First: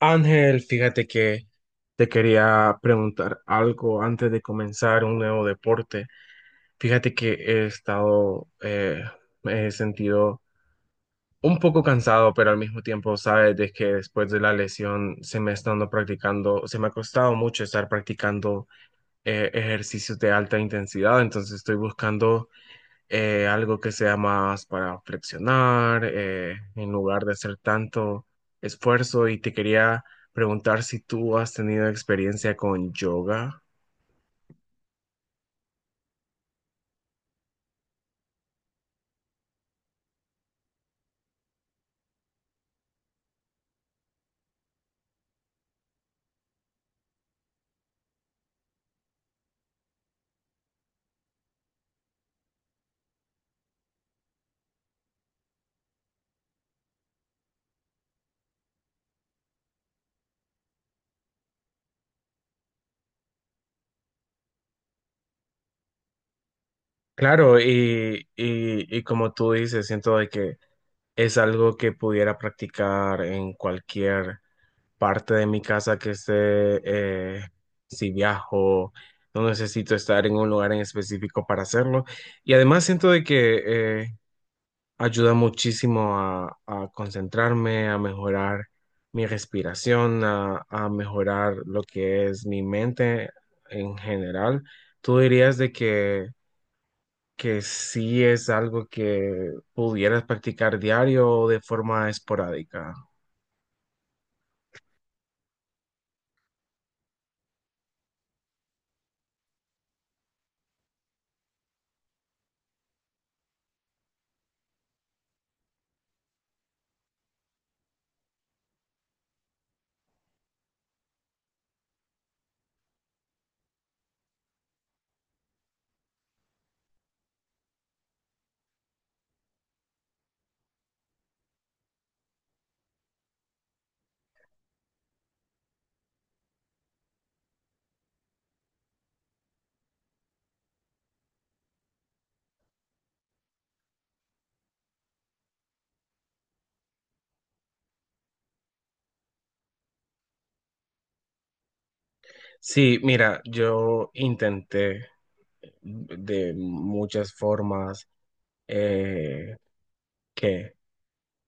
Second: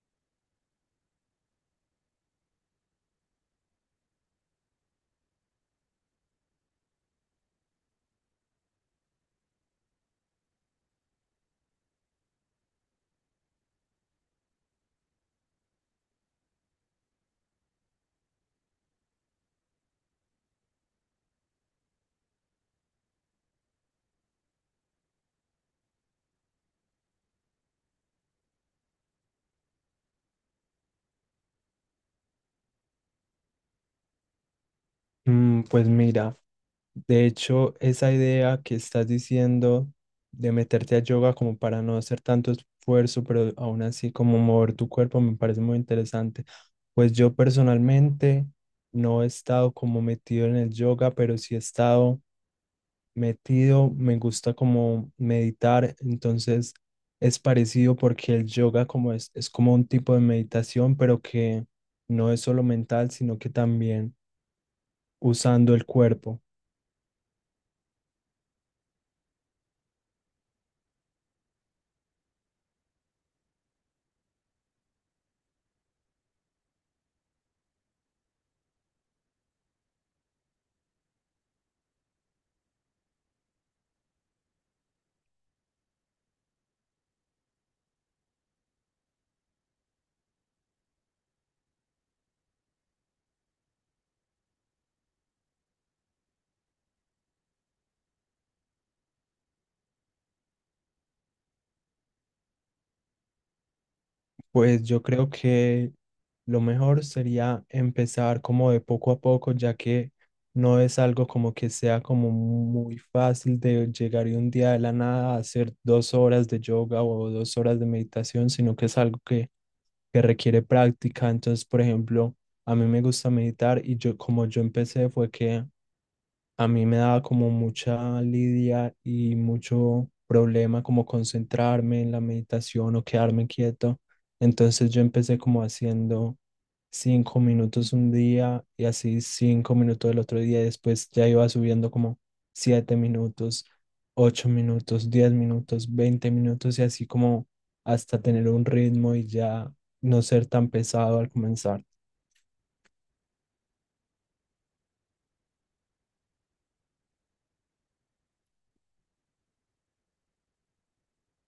Ángel, fíjate que te quería preguntar algo antes de comenzar un nuevo deporte. Fíjate que he estado, me he sentido un poco cansado, pero al mismo tiempo, sabes, de que después de la lesión se me ha estado practicando, se me ha costado mucho estar practicando ejercicios de alta intensidad, entonces estoy buscando algo que sea más para flexionar, en lugar de hacer tanto esfuerzo. Y te quería preguntar si tú has tenido experiencia con yoga. Pues mira, de hecho, esa idea que estás diciendo de meterte a yoga como para no hacer tanto esfuerzo, pero aún así como mover tu cuerpo me parece muy interesante. Pues yo personalmente no he estado como metido en el yoga, pero sí he estado metido, me gusta como meditar, entonces es parecido porque el yoga como es como un tipo de meditación, pero que no es solo mental, sino que también usando el cuerpo. Claro, y como tú dices, siento de que es algo que pudiera practicar en cualquier parte de mi casa que esté, si viajo, no necesito estar en un lugar en específico para hacerlo. Y además siento de que eh, ayuda muchísimo a concentrarme, a mejorar mi respiración, a mejorar lo que es mi mente en general. ¿Tú dirías de que sí es algo que pudieras practicar diario o de forma esporádica? Pues yo creo que lo mejor sería empezar como de poco a poco, ya que no es algo como que sea como muy fácil de llegar y un día de la nada a hacer dos horas de yoga o dos horas de meditación, sino que es algo que requiere práctica. Entonces, por ejemplo, a mí me gusta meditar y yo como yo empecé fue que a mí me daba como mucha lidia y mucho problema como concentrarme en la meditación o quedarme quieto. Entonces yo empecé como haciendo cinco minutos un día y así cinco minutos el otro día y después ya iba subiendo como siete minutos, ocho minutos, diez minutos, veinte minutos y así como hasta tener un ritmo y ya no ser tan pesado al comenzar. Sí, mira, yo intenté de muchas formas eh, que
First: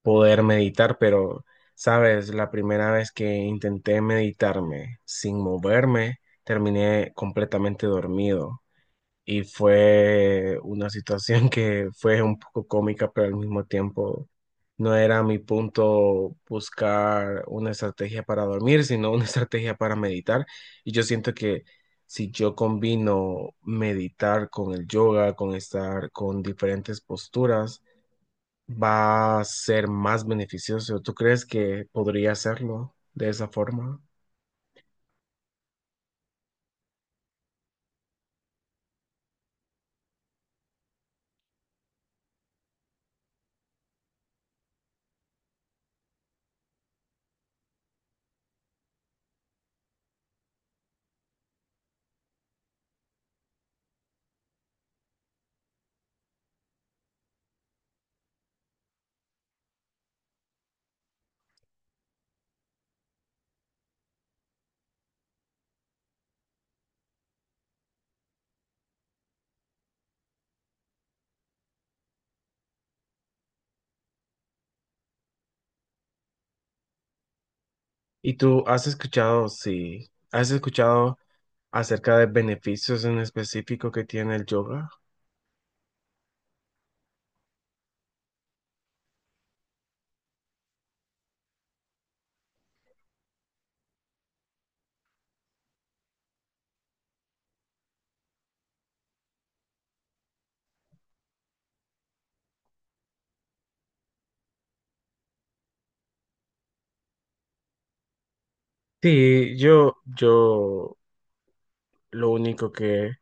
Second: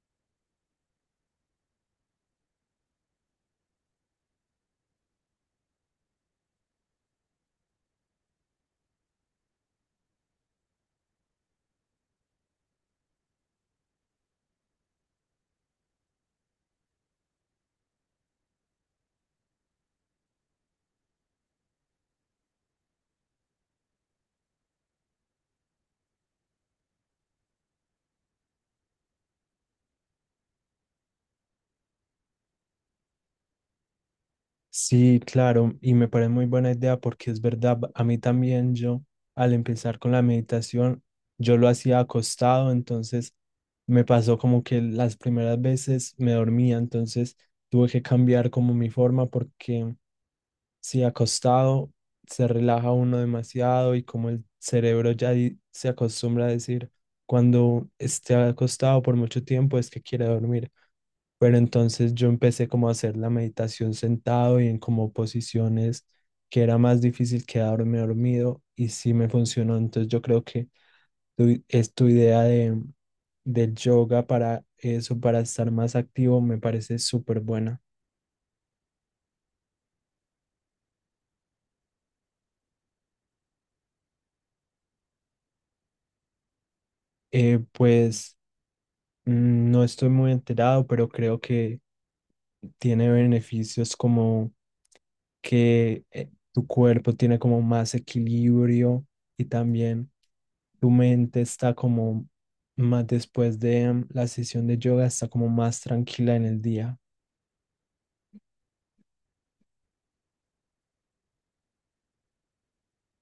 poder meditar, pero, sabes, la primera vez que intenté meditarme sin moverme, terminé completamente dormido y fue una situación que fue un poco cómica, pero al mismo tiempo no era mi punto buscar una estrategia para dormir, sino una estrategia para meditar. Y yo siento que si yo combino meditar con el yoga, con estar con diferentes posturas, va a ser más beneficioso. ¿Tú crees que podría hacerlo de esa forma? Sí, claro, y me parece muy buena idea porque es verdad, a mí también yo al empezar con la meditación, yo lo hacía acostado, entonces me pasó como que las primeras veces me dormía, entonces tuve que cambiar como mi forma porque si acostado se relaja uno demasiado y como el cerebro ya se acostumbra a decir cuando esté acostado por mucho tiempo es que quiere dormir. Pero entonces yo empecé como a hacer la meditación sentado y en como posiciones que era más difícil quedarme dormido y sí me funcionó. Entonces yo creo que es tu idea del yoga para eso, para estar más activo, me parece súper buena. ¿Y tú has escuchado, si has escuchado acerca de beneficios en específico que tiene el yoga? Eh, pues No estoy muy enterado, pero creo que tiene beneficios como que tu cuerpo tiene como más equilibrio y también tu mente está como más después de la sesión de yoga, está como más tranquila en el día. Sí, yo lo único que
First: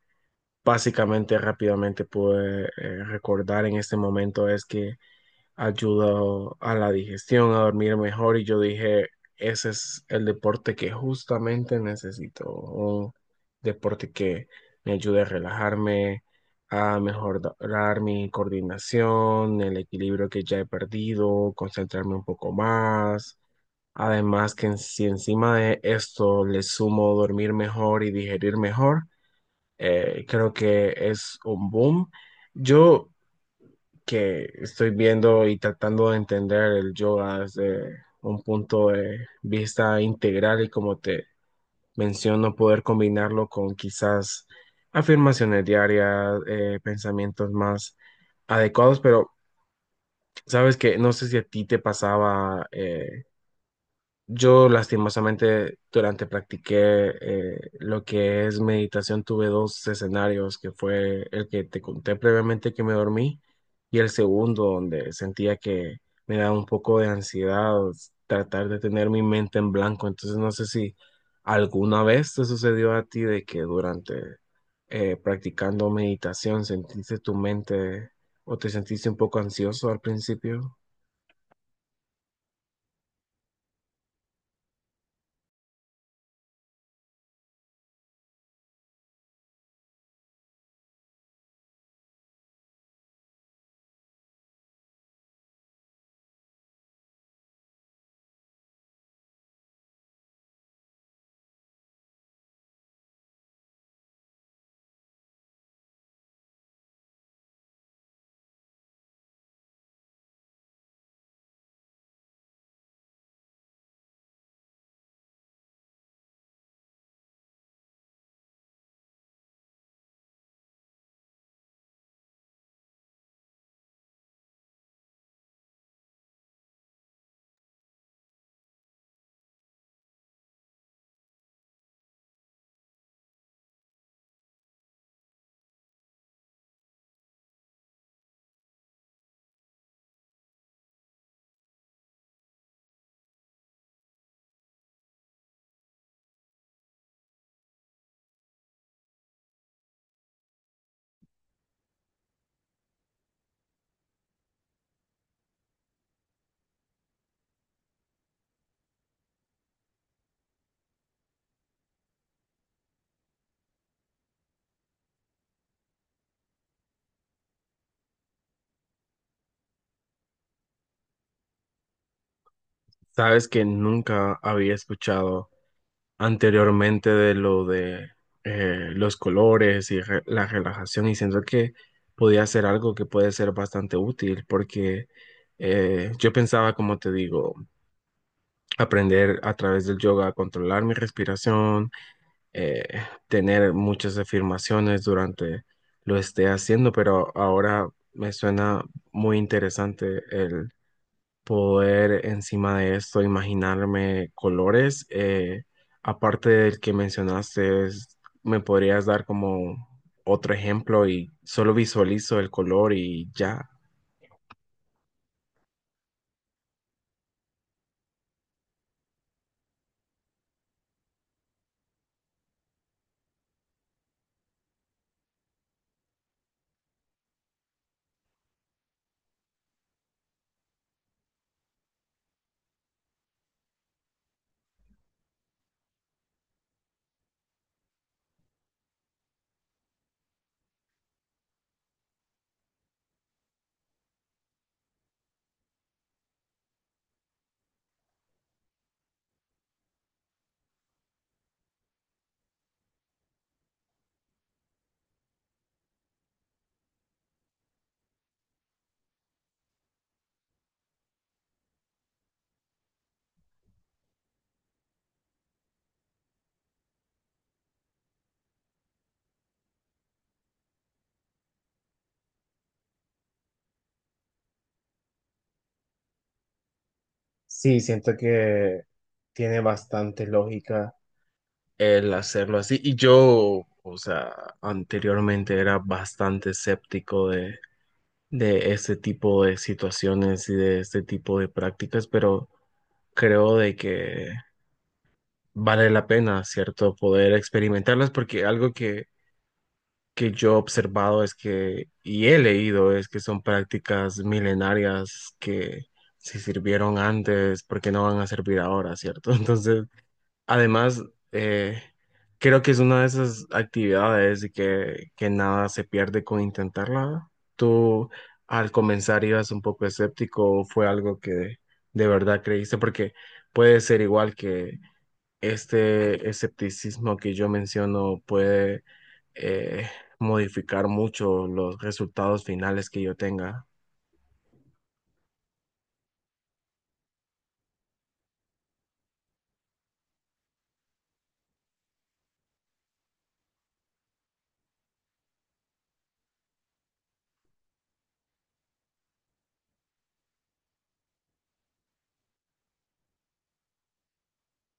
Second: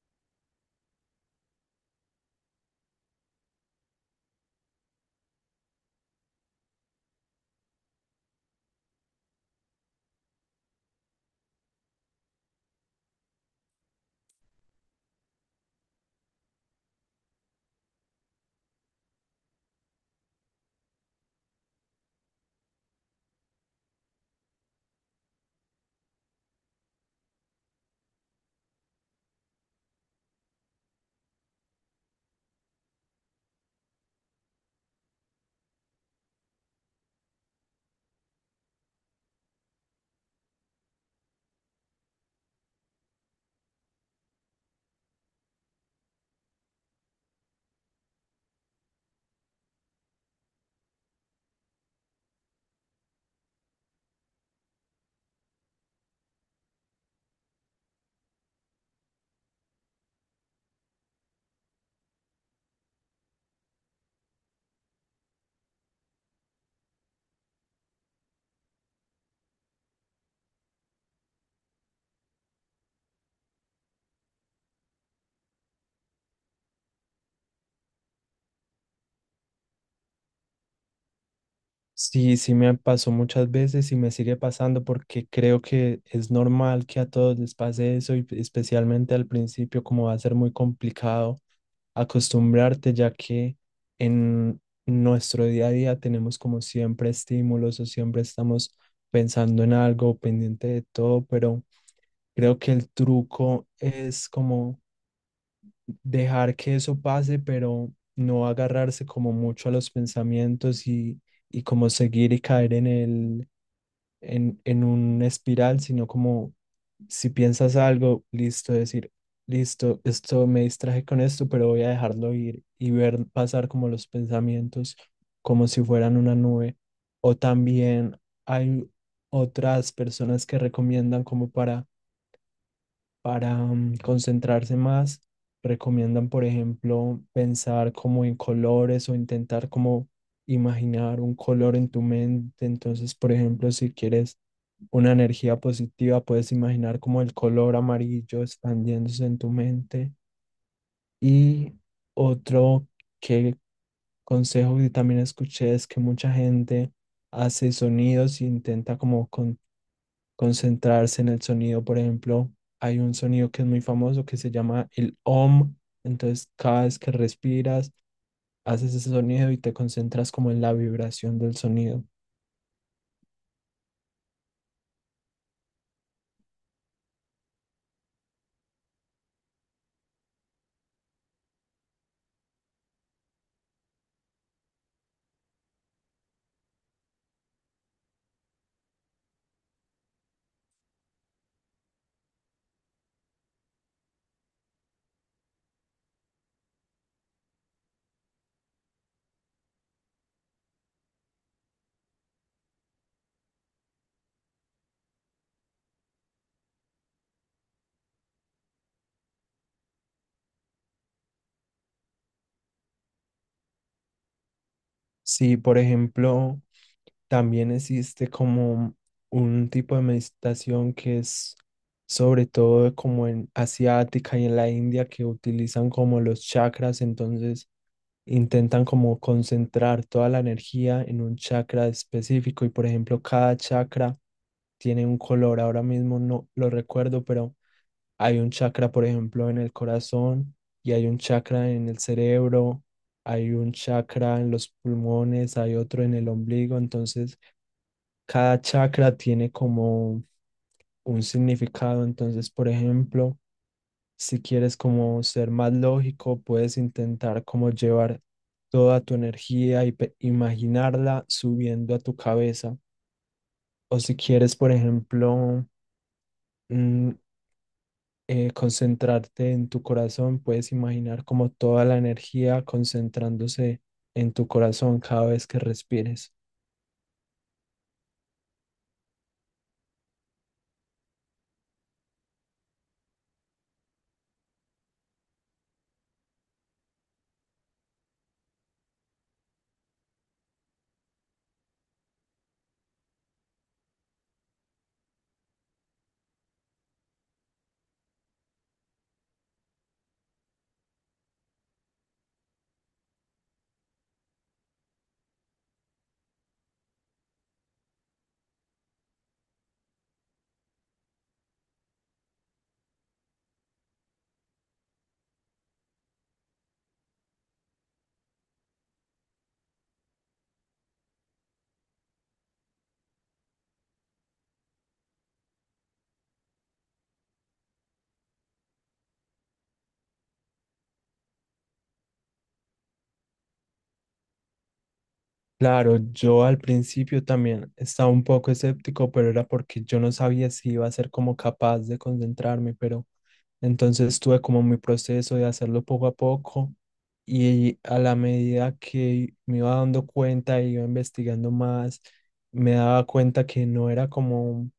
básicamente rápidamente pude recordar en este momento es que ayudó a la digestión, a dormir mejor y yo dije, ese es el deporte que justamente necesito, un deporte que me ayude a relajarme, a mejorar mi coordinación, el equilibrio que ya he perdido, concentrarme un poco más. Además que en- si encima de esto le sumo dormir mejor y digerir mejor, creo que es un boom. Yo que estoy viendo y tratando de entender el yoga desde un punto de vista integral y como te menciono, poder combinarlo con quizás afirmaciones diarias, pensamientos más adecuados, pero sabes que no sé si a ti te pasaba yo lastimosamente durante practiqué lo que es meditación tuve dos escenarios, que fue el que te conté previamente que me dormí y el segundo donde sentía que me daba un poco de ansiedad tratar de tener mi mente en blanco. Entonces no sé si alguna vez te sucedió a ti de que durante practicando meditación sentiste tu mente o te sentiste un poco ansioso al principio. Sí, me pasó muchas veces y me sigue pasando porque creo que es normal que a todos les pase eso y especialmente al principio como va a ser muy complicado acostumbrarte, ya que en nuestro día a día tenemos como siempre estímulos o siempre estamos pensando en algo, pendiente de todo, pero creo que el truco es como dejar que eso pase, pero no agarrarse como mucho a los pensamientos y como seguir y caer en en un espiral, sino como si piensas algo, listo, decir, listo, esto me distraje con esto, pero voy a dejarlo ir y ver pasar como los pensamientos como si fueran una nube. O también hay otras personas que recomiendan como para concentrarse más, recomiendan, por ejemplo, pensar como en colores o intentar como imaginar un color en tu mente. Entonces, por ejemplo, si quieres una energía positiva, puedes imaginar como el color amarillo expandiéndose en tu mente. Y otro que consejo que también escuché es que mucha gente hace sonidos e intenta como concentrarse en el sonido. Por ejemplo, hay un sonido que es muy famoso que se llama el OM. Entonces, cada vez que respiras, haces ese sonido y te concentras como en la vibración del sonido. Sabes que nunca había escuchado anteriormente de lo de los colores y re- la relajación y siento que podía ser algo que puede ser bastante útil porque yo pensaba, como te digo, aprender a través del yoga a controlar mi respiración, eh, tener muchas afirmaciones durante lo esté haciendo, pero ahora me suena muy interesante poder encima de esto imaginarme colores. Aparte del que mencionaste, es- ¿me podrías dar como otro ejemplo y solo visualizo el color y ya? Si, por ejemplo, también existe como un tipo de meditación que es sobre todo como en asiática y en la India que utilizan como los chakras, entonces intentan como concentrar toda la energía en un chakra específico y por ejemplo cada chakra tiene un color, ahora mismo no lo recuerdo, pero hay un chakra por ejemplo en el corazón y hay un chakra en el cerebro, hay un chakra en los pulmones, hay otro en el ombligo, entonces cada chakra tiene como un significado, entonces, por ejemplo, si quieres como ser más lógico, puedes intentar como llevar toda tu energía y imaginarla subiendo a tu cabeza. O si quieres, por ejemplo, mm, concentrarte en tu corazón, puedes imaginar como toda la energía concentrándose en tu corazón cada vez que respires. Sí, siento que tiene bastante lógica el hacerlo así. Y yo, o sea, anteriormente era bastante escéptico de este tipo de situaciones y de este tipo de prácticas, pero creo de que vale la pena, ¿cierto? Poder experimentarlas porque algo que yo he observado es que, y he leído, es que son prácticas milenarias que si sirvieron antes, ¿por qué no van a servir ahora, ¿cierto? Entonces, además, eh, creo que es una de esas actividades de que nada se pierde con intentarla. ¿Tú al comenzar ibas un poco escéptico o fue algo que de verdad creíste? Porque puede ser igual que este escepticismo que yo menciono puede eh, modificar mucho los resultados finales que yo tenga. Claro, yo al principio también estaba un poco escéptico, pero era porque yo no sabía si iba a ser como capaz de concentrarme, pero... Entonces tuve como mi proceso de hacerlo poco a poco y a la medida que me iba dando cuenta y iba investigando más, me daba cuenta que no era como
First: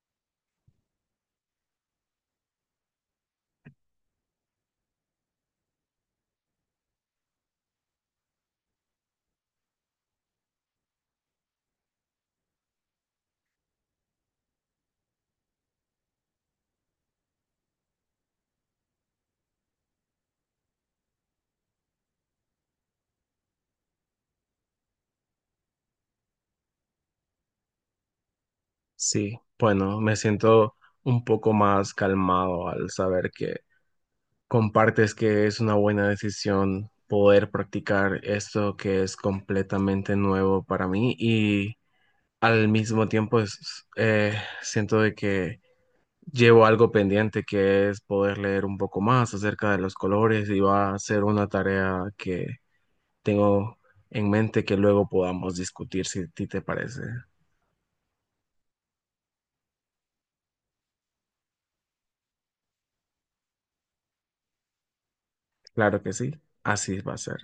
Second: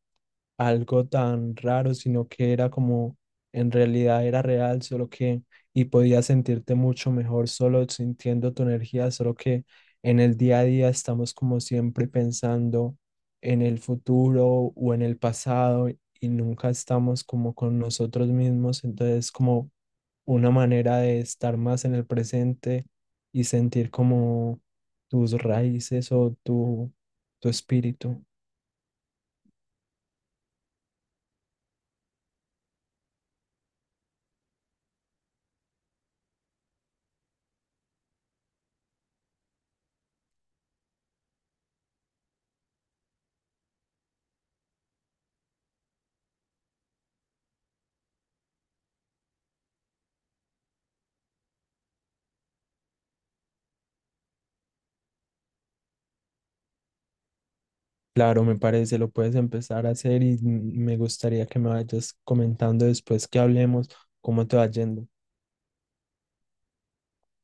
algo tan raro, sino que era como en realidad era real, solo que y podías sentirte mucho mejor solo sintiendo tu energía, solo que en el día a día estamos como siempre pensando en el futuro o en el pasado y nunca estamos como con nosotros mismos, entonces como una manera de estar más en el presente y sentir como tus raíces o tu espíritu. Sí, bueno, me siento un poco más calmado al saber que compartes que es una buena decisión poder practicar esto que es completamente nuevo para mí y al mismo tiempo es- siento de que llevo algo pendiente que es poder leer un poco más acerca de los colores y va a ser una tarea que tengo en mente que luego podamos discutir si a ti te parece. Claro, me parece, lo puedes empezar a hacer y me gustaría que me vayas comentando después que hablemos cómo te va yendo. Claro que sí, así va a ser.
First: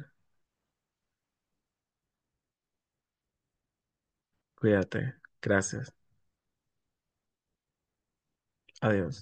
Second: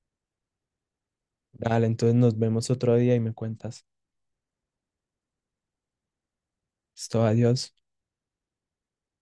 Dale, entonces nos vemos otro día y me cuentas. Cuídate. Gracias. Esto, adiós. Adiós.